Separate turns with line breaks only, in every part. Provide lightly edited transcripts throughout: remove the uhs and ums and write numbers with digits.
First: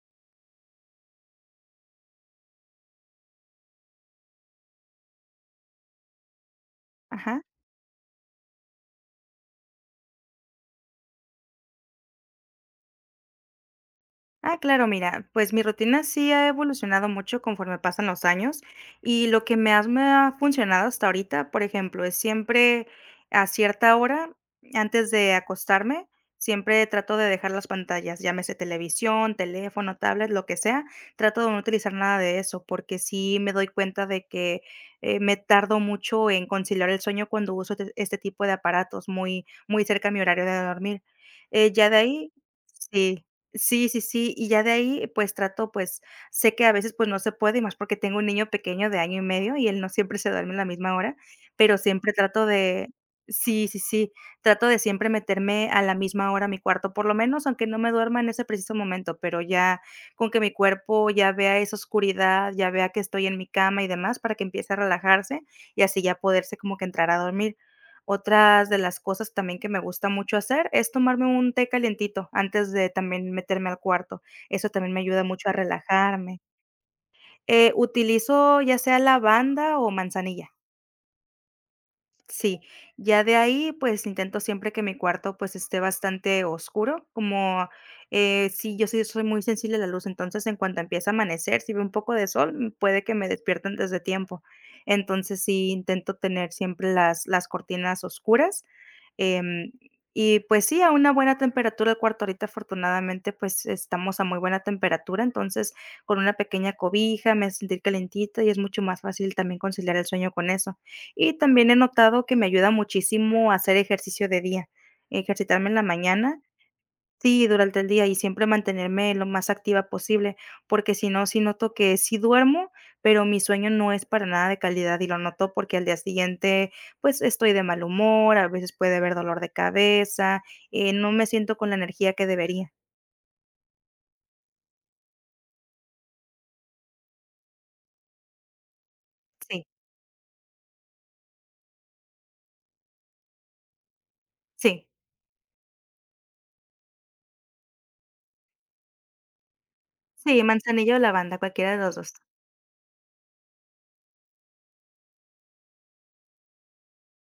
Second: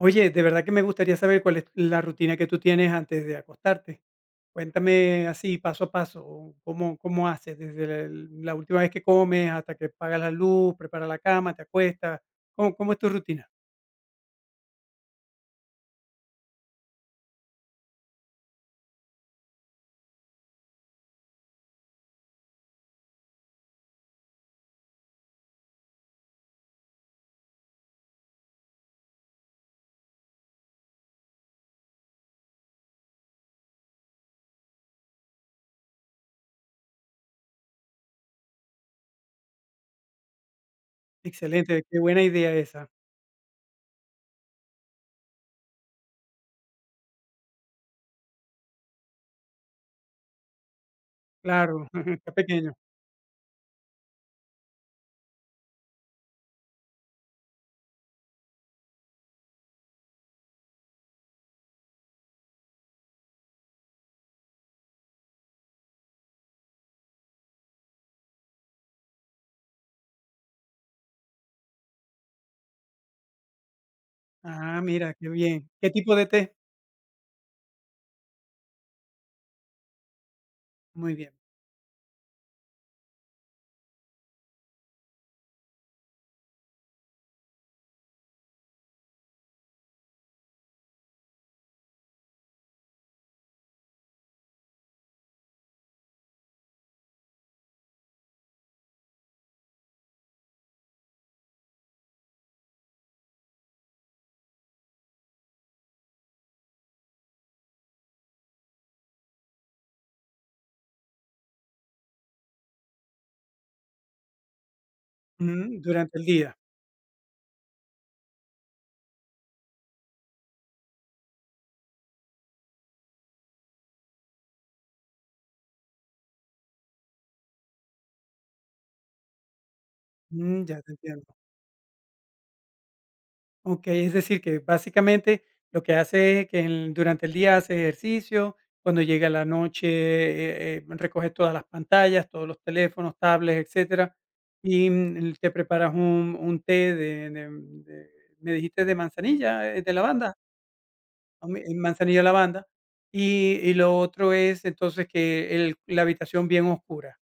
Oye, de verdad que me gustaría saber cuál es la rutina que tú tienes antes de acostarte. Cuéntame así, paso a paso, cómo
Ajá.
haces desde la última vez que comes hasta que apagas la luz, preparas la cama, te acuestas. ¿Cómo es tu rutina?
Ah, claro, mira, pues mi rutina sí ha evolucionado mucho conforme pasan los años y lo que más me ha funcionado hasta ahorita, por ejemplo, es siempre a cierta hora, antes de acostarme, siempre trato de dejar las pantallas, llámese televisión, teléfono, tablet, lo que sea. Trato de no utilizar nada de eso porque sí me doy cuenta de que me tardo mucho en conciliar el sueño cuando uso este tipo de aparatos muy, muy cerca a mi horario de dormir.
Excelente,
Ya de
qué buena
ahí,
idea esa.
sí. Sí, sí, sí, y ya de ahí, pues, trato, pues, sé que a veces, pues, no se puede, y más porque tengo un niño pequeño de año y medio, y él no siempre se duerme a la misma hora, pero
Claro,
siempre
está
trato
pequeño.
de sí, sí, sí, trato de siempre meterme a la misma hora a mi cuarto, por lo menos, aunque no me duerma en ese preciso momento, pero ya con que mi cuerpo ya vea esa oscuridad, ya vea que estoy en mi cama y demás, para que empiece a relajarse, y así ya poderse como que entrar a dormir. Otras de las cosas también que me gusta mucho hacer es tomarme un té calientito antes de también meterme al cuarto. Eso
Ah,
también me
mira,
ayuda
qué
mucho a
bien. ¿Qué tipo de
relajarme.
té?
Utilizo ya sea lavanda o manzanilla.
Muy bien.
Sí, ya de ahí, pues intento siempre que mi cuarto pues esté bastante oscuro, como sí, yo sí soy muy sensible a la luz, entonces en cuanto empieza a amanecer, si veo un poco de sol, puede que me despierten desde tiempo. Entonces sí intento tener siempre las cortinas oscuras. em, y pues sí, a una buena temperatura el cuarto. Ahorita afortunadamente pues estamos a muy buena temperatura, entonces con una pequeña cobija me hace sentir calentita y es mucho más fácil también conciliar el sueño con eso. Y también he notado que me ayuda muchísimo a hacer ejercicio de día, ejercitarme en
Mm,
la
durante el
mañana,
día.
sí, durante el día y siempre mantenerme lo más activa posible, porque si no, sí noto que sí duermo, pero mi sueño no es para nada de calidad y lo noto porque al día siguiente, pues estoy de mal humor, a veces puede haber dolor de cabeza,
Mm, ya te
no me
entiendo.
siento con la energía que debería.
Okey, es decir, que básicamente lo que hace es que en durante el día hace ejercicio, cuando llega la
Sí,
noche, recoge todas las pantallas, todos los teléfonos, tablets, etcétera,
sí,
y, mm, te preparas un té de me dijiste de manzanilla, de lavanda,
sí, manzanilla o lavanda,
o mi
cualquiera de los 2.
manzanilla lavanda, y lo otro es entonces que el la habitación bien oscura.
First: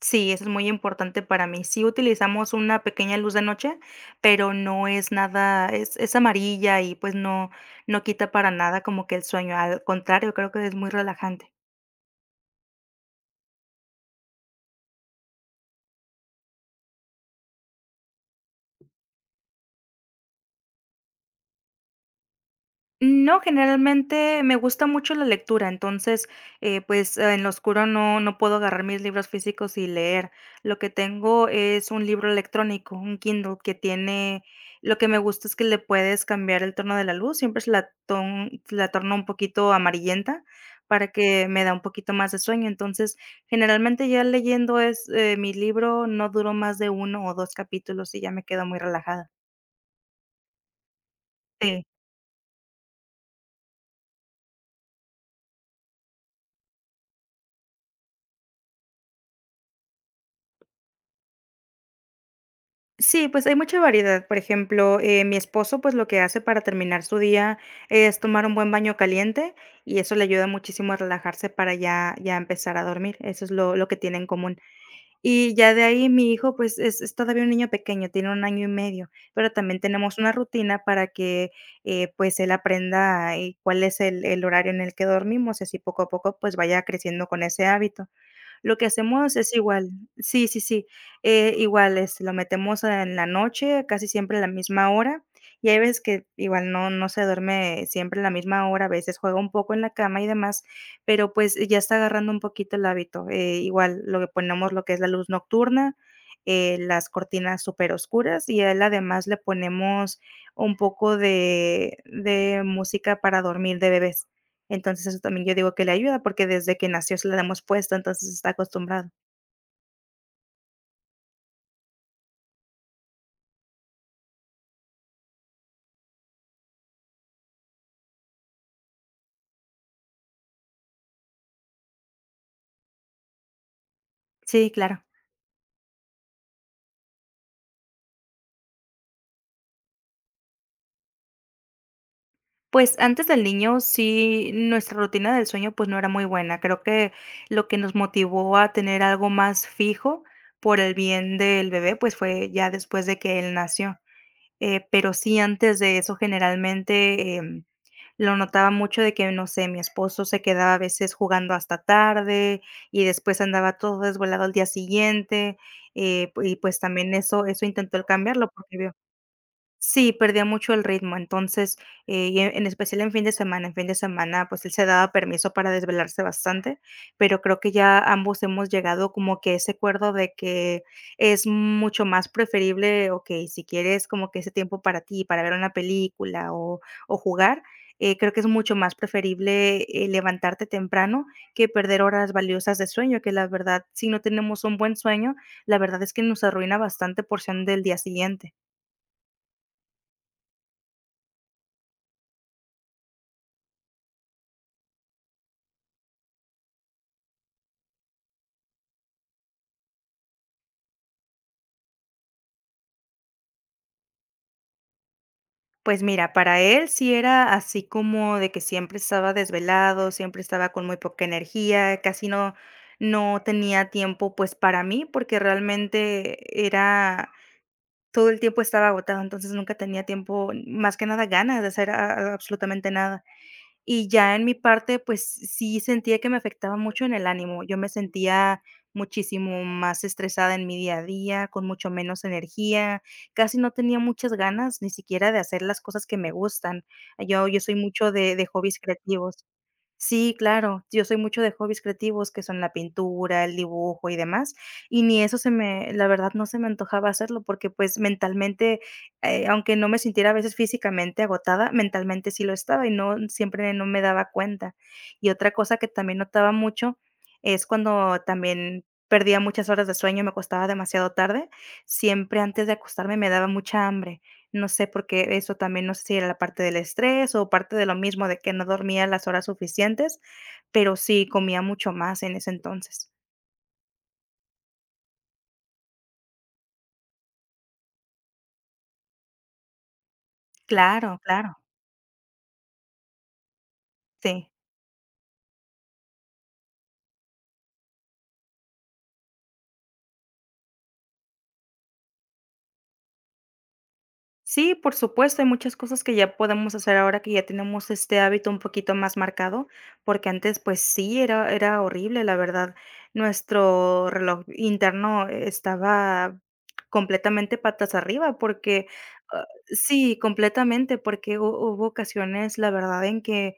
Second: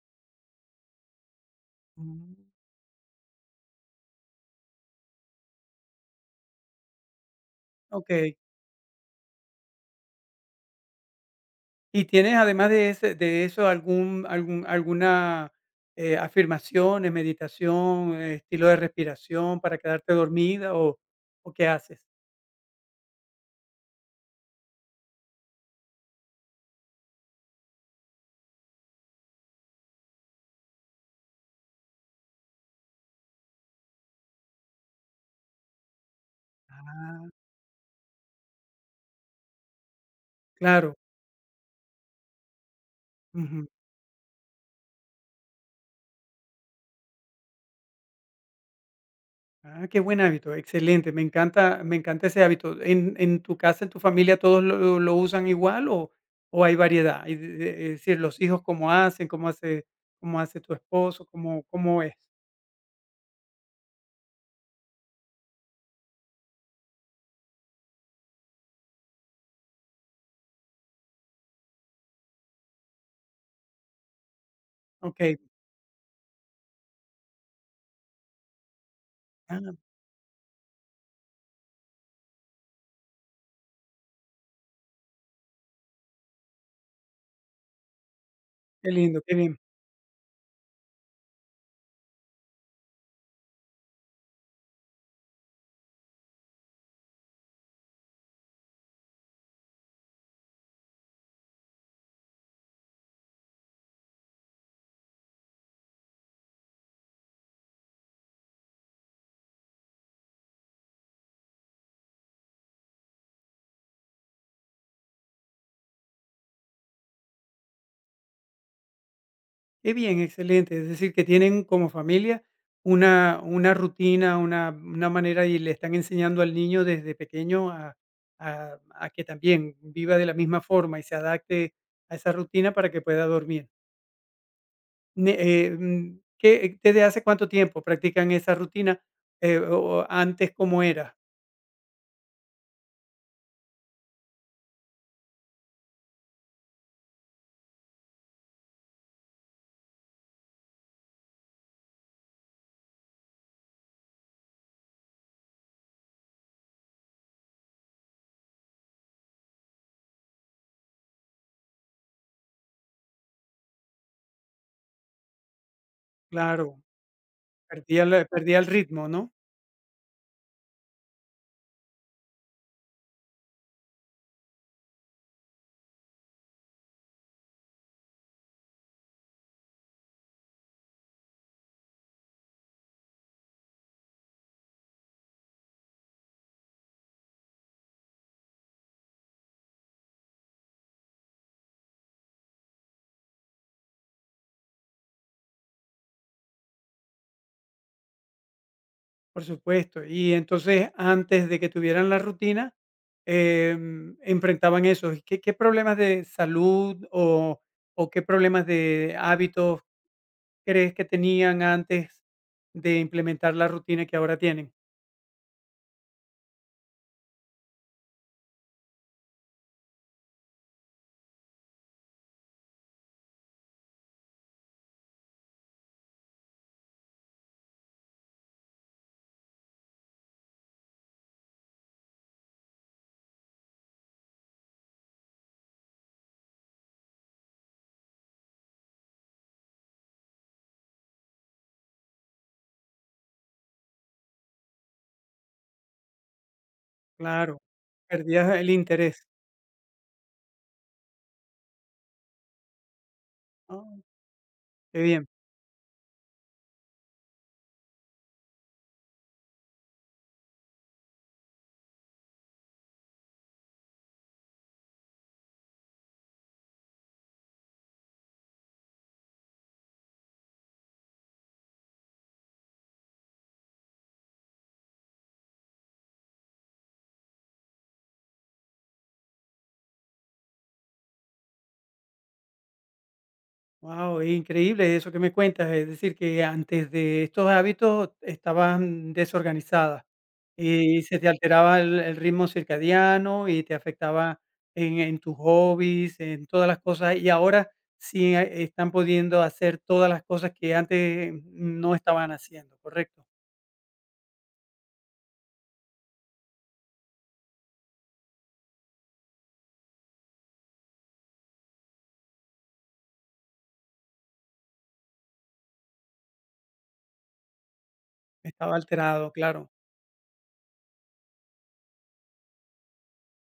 Sí, eso es muy importante para mí. Sí
Mm,
utilizamos una pequeña luz de noche, pero no es nada, es amarilla y pues no, no quita
okey.
para nada como que el sueño. Al contrario, creo que es muy relajante.
¿Y tienes además de ese de eso algún alguna, afirmaciones, meditación, estilo de respiración para quedarte dormida o qué haces?
No, generalmente me gusta mucho la lectura. Entonces, en lo oscuro no puedo agarrar mis libros físicos y leer. Lo que tengo es un libro electrónico, un Kindle que tiene lo que me gusta es que le puedes cambiar el tono de la
Ah.
luz, siempre se la ton la torno un poquito amarillenta
Claro,
para que me da un poquito más de sueño. Entonces,
ujú.
generalmente ya leyendo es, mi libro no duró más de uno o 2 capítulos y ya me quedo muy relajada.
Ah, qué buen hábito, excelente, me encanta
Sí.
me encanta ese hábito. En tu casa, en tu familia todos lo usan igual o hay variedad? Es decir, los hijos, ¿cómo hacen? ¿Cómo hace tu esposo? ¿Cómo es?
Sí, pues hay mucha variedad. Por ejemplo, mi esposo, pues lo que hace para terminar su día es tomar un buen baño caliente y eso le ayuda muchísimo a relajarse para ya, ya empezar a dormir. Eso es lo que tiene en común.
Okey.
Y ya de ahí mi hijo, pues es todavía un niño pequeño, tiene un año y medio, pero
Ah,
también tenemos una rutina para que pues él aprenda cuál es el horario en el que dormimos y así poco a poco pues vaya creciendo con ese hábito. Lo que
qué lindo, qué
hacemos es
bien.
igual, sí, sí, sí, igual, este, lo metemos en la noche, casi siempre a la misma hora, y hay veces que igual no se duerme siempre a la misma hora, a veces juega un poco en la cama y demás, pero, pues, ya está agarrando un poquito el hábito. Igual lo que ponemos lo que es la luz nocturna, las cortinas superoscuras, y a él además le ponemos un poco de música para dormir de bebés. Entonces, eso también yo digo que le ayuda, porque desde que nació se la hemos puesto, entonces está acostumbrado.
Qué bien, excelente. Es decir, que tienen como familia una rutina, una manera y le están enseñando al niño desde pequeño a, a que también viva de la misma forma y se adapte a esa rutina para que pueda dormir.
Sí, claro.
¿Desde hace cuánto tiempo practican esa rutina? O antes, ¿cómo era?
Pues antes del niño, sí, nuestra rutina del sueño, pues no era muy buena. Creo que lo que nos motivó a tener algo más fijo por el bien del bebé, pues fue ya después de que él nació. Pero sí, antes de eso, generalmente, lo notaba mucho de que, no sé, mi esposo se quedaba a veces jugando hasta tarde y después andaba todo desvelado al día siguiente, y pues
Claro,
también eso intentó el cambiarlo
perdía el
porque vio.
ritmo, ¿no?
Sí, perdía mucho el ritmo. Entonces, y en especial en fin de semana, en fin de semana, pues él se daba permiso para desvelarse bastante, pero creo que ya ambos hemos llegado como que a ese acuerdo de que es mucho más preferible, ok, si quieres como que ese tiempo para ti, para ver una película o jugar. Creo que es mucho más preferible levantarte temprano que perder horas valiosas de sueño, que la verdad, si no tenemos un buen sueño, la verdad es que nos arruina bastante porción del día siguiente.
Por supuesto. Y entonces, antes de que tuvieran la rutina, em, enfrentaban eso. ¿Qué, qué problemas de salud o qué problemas de hábitos crees que tenían antes de implementar la rutina que ahora tienen?
Pues mira, para él sí era así como de que siempre estaba desvelado, siempre estaba con muy poca energía, casi no tenía tiempo, pues, para mí, porque realmente era todo el tiempo estaba agotado, entonces nunca tenía tiempo, más que nada ganas de hacer a absolutamente nada. Y ya en mi parte, pues sí sentía que me afectaba mucho en el ánimo. Yo me sentía muchísimo más estresada en mi día a día, con mucho menos energía, casi no tenía muchas ganas ni siquiera de hacer las cosas que me gustan. Yo
Claro,
yo soy mucho de
perdías el
hobbies
interés.
creativos. Sí, claro. Yo soy mucho de hobbies creativos, que son la pintura, el
Ah,
dibujo y demás,
qué
y ni
bien.
eso se me la verdad, no se me antojaba hacerlo porque, pues, mentalmente, aunque no me sintiera a veces físicamente agotada, mentalmente sí lo estaba y no siempre no me daba cuenta. Y otra cosa que también notaba mucho es cuando también perdía muchas horas de sueño, me acostaba demasiado tarde, siempre antes de acostarme me daba mucha hambre. No sé, porque eso también, no sé si era la parte del estrés o parte de lo mismo de que no dormía las horas suficientes, pero sí comía mucho más en ese entonces.
Wow, increíble eso que me cuentas. Es decir, que antes de estos hábitos estaban desorganizadas y
Claro,
se te
claro.
alteraba el ritmo circadiano y te afectaba
Sí.
en tus hobbies, en todas las cosas. Y ahora sí están pudiendo hacer todas las cosas que antes no estaban haciendo, ¿correcto?
Sí, por supuesto, hay muchas cosas que ya podemos hacer ahora que ya tenemos este hábito un poquito más marcado, porque antes pues sí, era, era horrible, la verdad. Nuestro reloj interno estaba completamente patas arriba,
Estaba
porque
alterado,
ah,
claro.
sí, completamente, porque hubo ocasiones, la verdad, en que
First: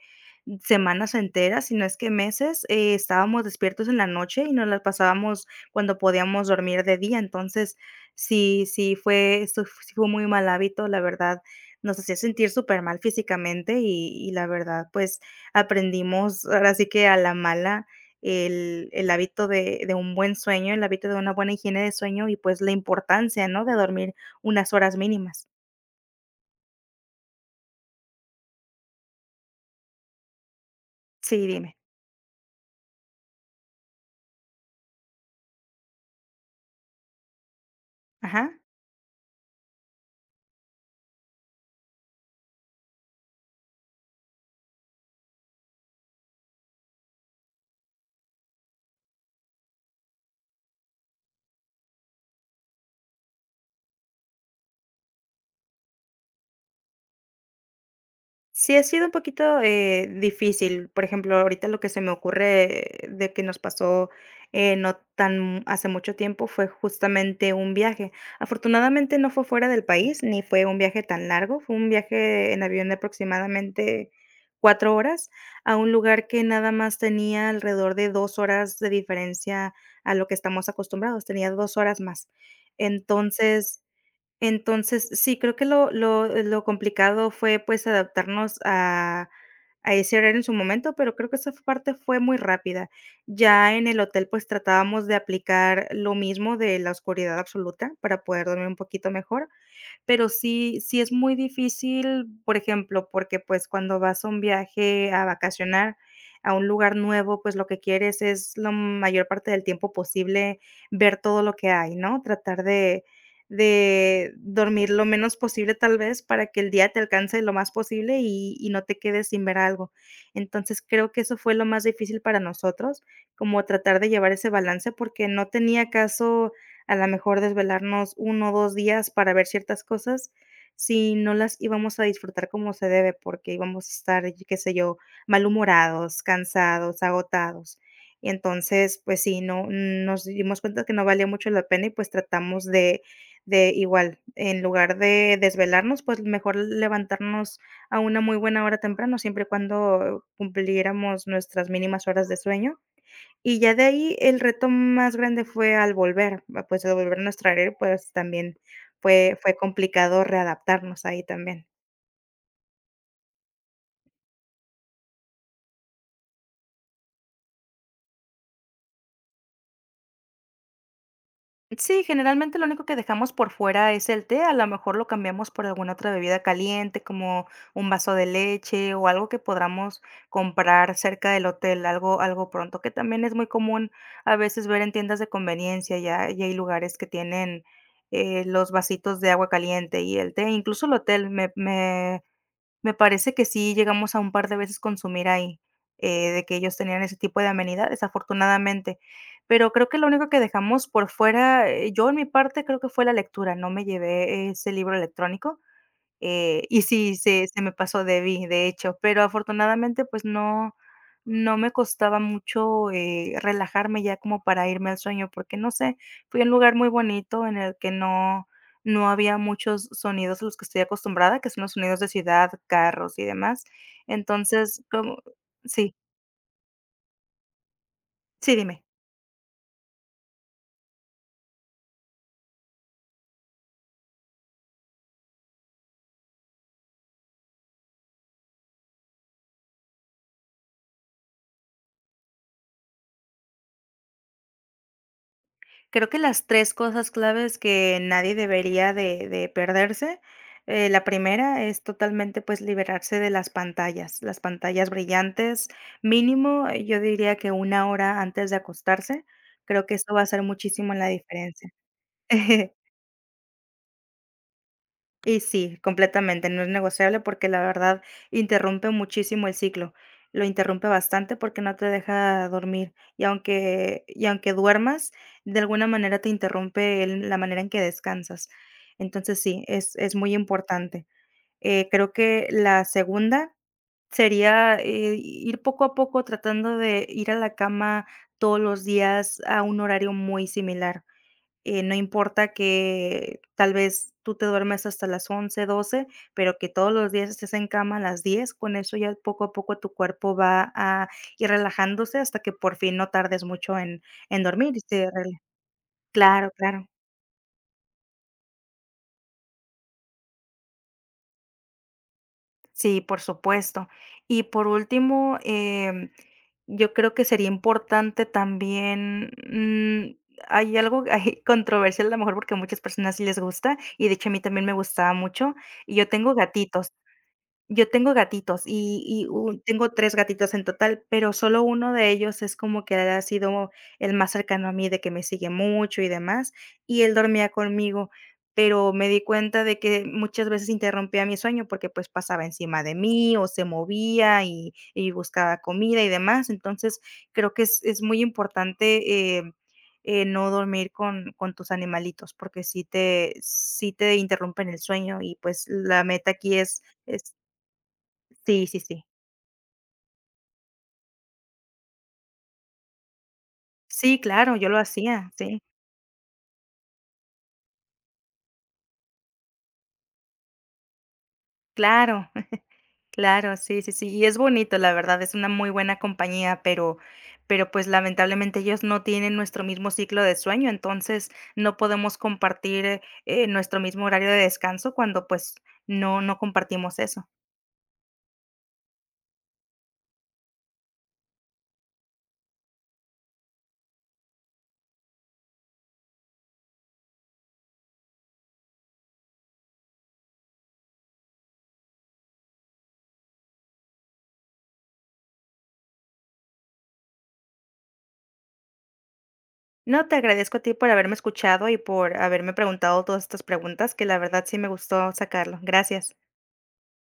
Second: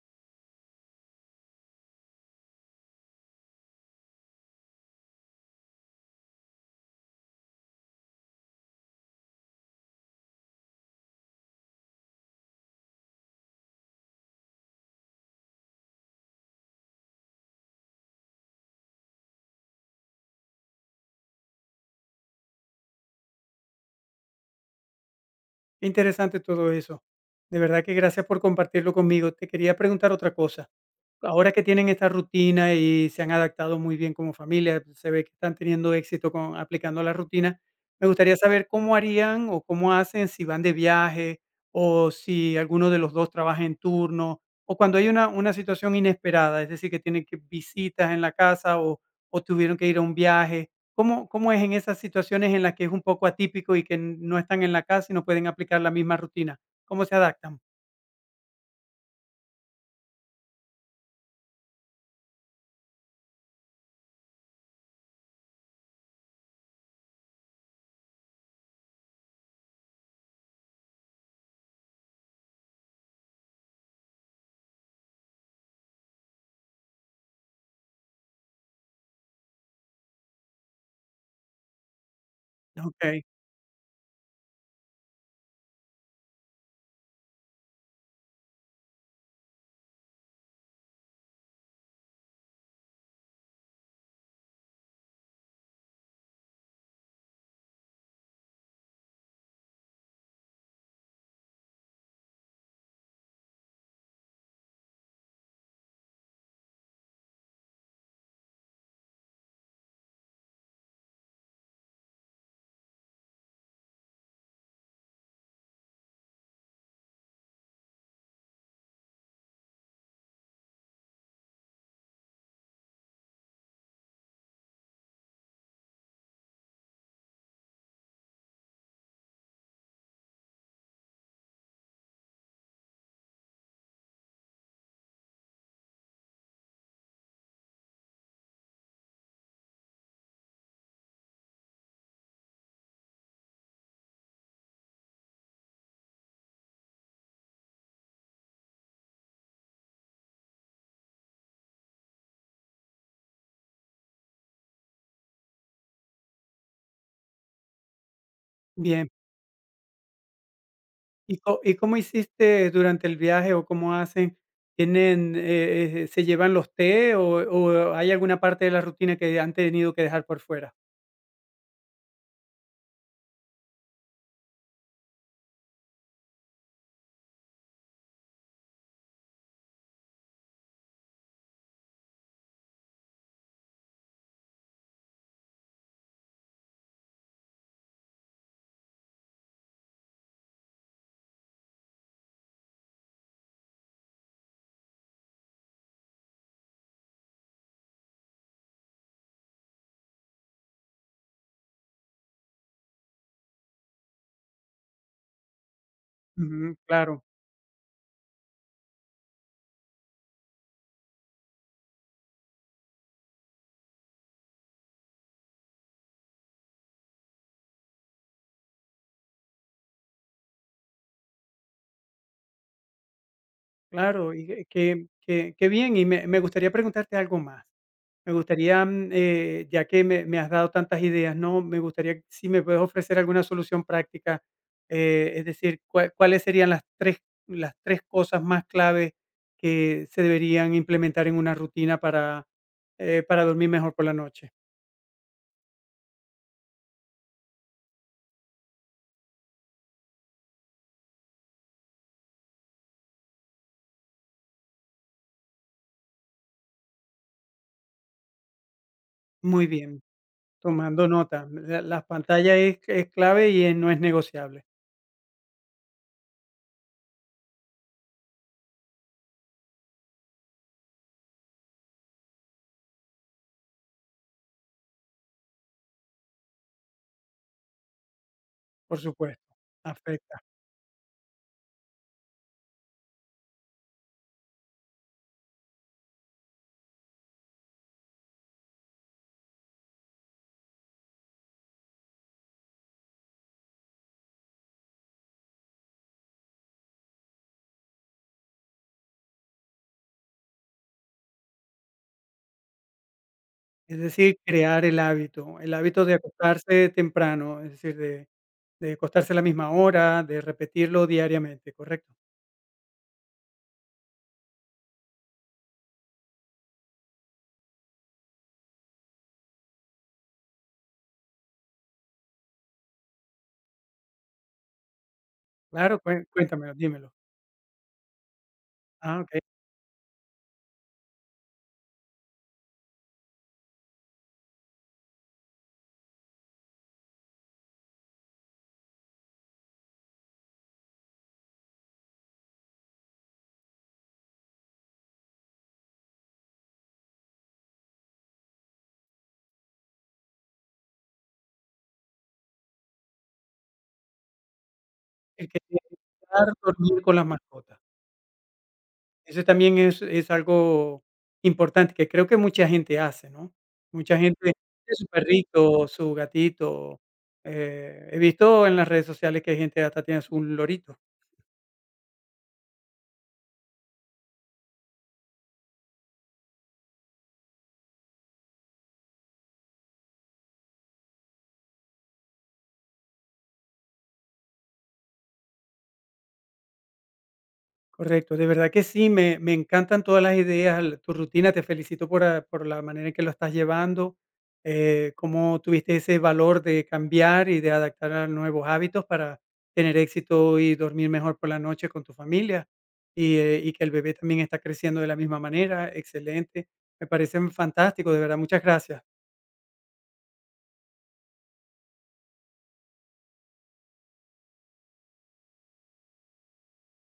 semanas enteras, si no es que meses, estábamos despiertos en la noche y nos las pasábamos cuando podíamos dormir de día. Entonces, sí, sí, fue eso f sí fue un muy mal hábito, la verdad, nos hacía sentir súper mal físicamente y la verdad, pues, aprendimos ahora sí que a la mala el hábito de un buen sueño, el hábito de una buena higiene de sueño y, pues, la importancia, ¿no?, de dormir unas horas mínimas.
Interesante todo eso. De verdad que gracias por compartirlo conmigo. Te quería preguntar otra cosa.
Sí,
Ahora que
dime.
tienen esta rutina y se han adaptado muy bien como familia, se ve que están teniendo éxito con aplicando la rutina. Me gustaría
Ajá.
saber cómo harían o cómo hacen si van de viaje o si alguno de los 2 trabaja en turno o cuando hay una situación inesperada, es decir, que tienen que visitas en la casa o tuvieron que ir a un viaje. ¿Cómo es en esas situaciones en las que es un poco atípico y que no están en la casa y no pueden aplicar la misma rutina? ¿Cómo se adaptan?
Sí, ha sido un poquito, difícil. Por ejemplo, ahorita lo que se me ocurre de que nos pasó, no tan hace mucho tiempo fue justamente un viaje. Afortunadamente no fue fuera del país, ni fue un viaje tan largo, fue un viaje en avión de aproximadamente 4 horas a un lugar que nada más tenía alrededor de 2 horas de diferencia a lo que estamos acostumbrados, tenía 2 horas más.
Okey,
Entonces entonces, sí, creo que lo complicado fue, pues, adaptarnos a ese horario en su momento, pero creo que esa parte fue muy rápida. Ya en el hotel, pues, tratábamos de aplicar lo mismo de la oscuridad absoluta para poder dormir un poquito mejor, pero sí es muy difícil, por ejemplo, porque, pues, cuando vas a un viaje a vacacionar a un lugar nuevo, pues, lo que quieres es la mayor parte del tiempo posible ver todo lo que hay, ¿no? Tratar de dormir lo menos posible, tal vez, para que el día te alcance lo más posible y no te quedes sin ver algo. Entonces, creo que eso fue lo más difícil para nosotros, como tratar de llevar ese balance, porque no tenía caso a la mejor desvelarnos 1 o 2 días para ver ciertas cosas, si no las íbamos a disfrutar como se debe, porque íbamos a estar, qué sé yo, malhumorados, cansados, agotados. Entonces, pues sí, no nos dimos cuenta que no valía mucho la pena y, pues, tratamos de igual, en lugar de desvelarnos, pues, mejor levantarnos a una muy buena hora temprano, siempre y cuando cumpliéramos nuestras mínimas horas de sueño, y ya de ahí, el reto más grande fue al volver, va, pues, al volver a nuestra área, pues, también
bien.
fue complicado readaptarnos ahí
¿Y co
también.
y cómo hiciste durante el viaje o cómo hacen? ¿Tienen, se llevan los té o hay alguna parte de la rutina que han tenido que dejar por fuera?
Sí, generalmente lo único que dejamos por fuera es el té, a lo mejor lo cambiamos por alguna otra bebida caliente, como un vaso de leche o algo que podamos comprar cerca del hotel, algo pronto, que también es muy común a veces ver en tiendas de conveniencia, ya hay lugares que tienen, los vasitos de agua caliente y el té, incluso el hotel me parece que sí llegamos a un par de veces consumir ahí, de que ellos tenían ese tipo de amenidades, afortunadamente. Pero creo que lo único que dejamos por fuera, yo en mi parte creo que fue la lectura, no me llevé ese libro electrónico,
Ujú,
y sí,
claro.
se me pasó, debí, de hecho, pero afortunadamente, pues no me costaba mucho, relajarme ya como para irme al sueño, porque no sé, fui a un lugar muy bonito en el que no había muchos sonidos a los que estoy acostumbrada, que son los sonidos de ciudad, carros y demás.
Claro, y que
Entonces,
que
como
que que
sí,
bien, y me gustaría preguntarte algo más. Me
sí, dime.
gustaría, mm, ya que me has dado tantas ideas, ¿no? Me gustaría si me puedes ofrecer alguna solución práctica, es decir, ¿cuáles serían las tres cosas más clave que se deberían implementar en una rutina para dormir mejor por la noche?
Creo que las 3 cosas claves que nadie debería de perderse, la primera es totalmente, pues, liberarse de las pantallas brillantes, mínimo, yo diría que una hora antes de acostarse,
Muy
creo que
bien,
eso va a hacer muchísimo la
tomando nota.
diferencia.
La Las pantallas es es clave y, no es negociable,
Y sí, completamente, no es negociable porque la verdad interrumpe muchísimo el ciclo, lo interrumpe bastante porque no te deja dormir y aunque duermas, de alguna manera te interrumpe el la manera en que descansas.
por
Entonces
supuesto,
sí, es muy
afecta.
importante. Creo que la segunda sería, ir poco a poco tratando de ir a la cama todos los días a un horario muy similar. No importa que tal vez tú te duermes hasta las 11, 12 pero que todos los días estés en cama a las 10. Con eso ya poco a poco tu cuerpo va a ir relajándose hasta que por fin no tardes mucho
Es decir,
en dormir y
crear
se rela
el hábito de
claro, claro.
acostarse temprano, es decir, de acostarse a la misma hora, de repetirlo diariamente, ¿correcto?
Sí, por supuesto. Y por último, yo creo que sería importante también, mm, hay algo ahí controversial, a lo mejor porque a muchas personas sí les gusta, y de hecho a mí también me gustaba mucho, y
Claro,
yo
cuen
tengo
cuéntamelo,
gatitos.
dímelo.
Yo tengo gatitos
Ah,
y
okey.
u tengo 3 gatitos en total, pero solo uno de ellos es como que ha sido el más cercano a mí, de que me sigue mucho y demás, y él dormía conmigo, pero me di cuenta de que muchas veces interrumpía mi sueño porque, pues, pasaba encima de mí o se movía y buscaba comida y demás. Entonces, creo que es muy importante, no dormir con tus animalitos, porque si te sí te interrumpen el sueño y,
El que
pues, la meta
evitar
aquí es
dormir con las mascotas.
sí, sí, sí.
Eso también es algo importante que creo que mucha gente hace, ¿no? Mucha
Sí,
gente
claro, yo lo
tiene su
hacía, sí.
perrito, su gatito, he visto en las redes sociales que hay gente hasta tiene su lorito.
Claro, claro, sí, sí, sí. Y es bonito, la verdad, es una muy buena compañía, pero, pues, lamentablemente ellos no tienen nuestro mismo ciclo de sueño, entonces, no podemos compartir, nuestro mismo horario de descanso cuando, pues, no compartimos eso.
Correcto, de verdad que sí, me encantan todas las ideas, tu rutina, te felicito por, ah, por la manera en que lo estás llevando, cómo tuviste ese valor de cambiar y de adaptar a nuevos hábitos para tener éxito y dormir mejor por la noche con tu familia y que el bebé también está creciendo de la misma manera, excelente, me parecen fantásticos, de verdad, muchas gracias.
No, te agradezco a ti por haberme escuchado y por haberme preguntado todas estas preguntas, que la verdad sí me gustó sacarlo. Gracias.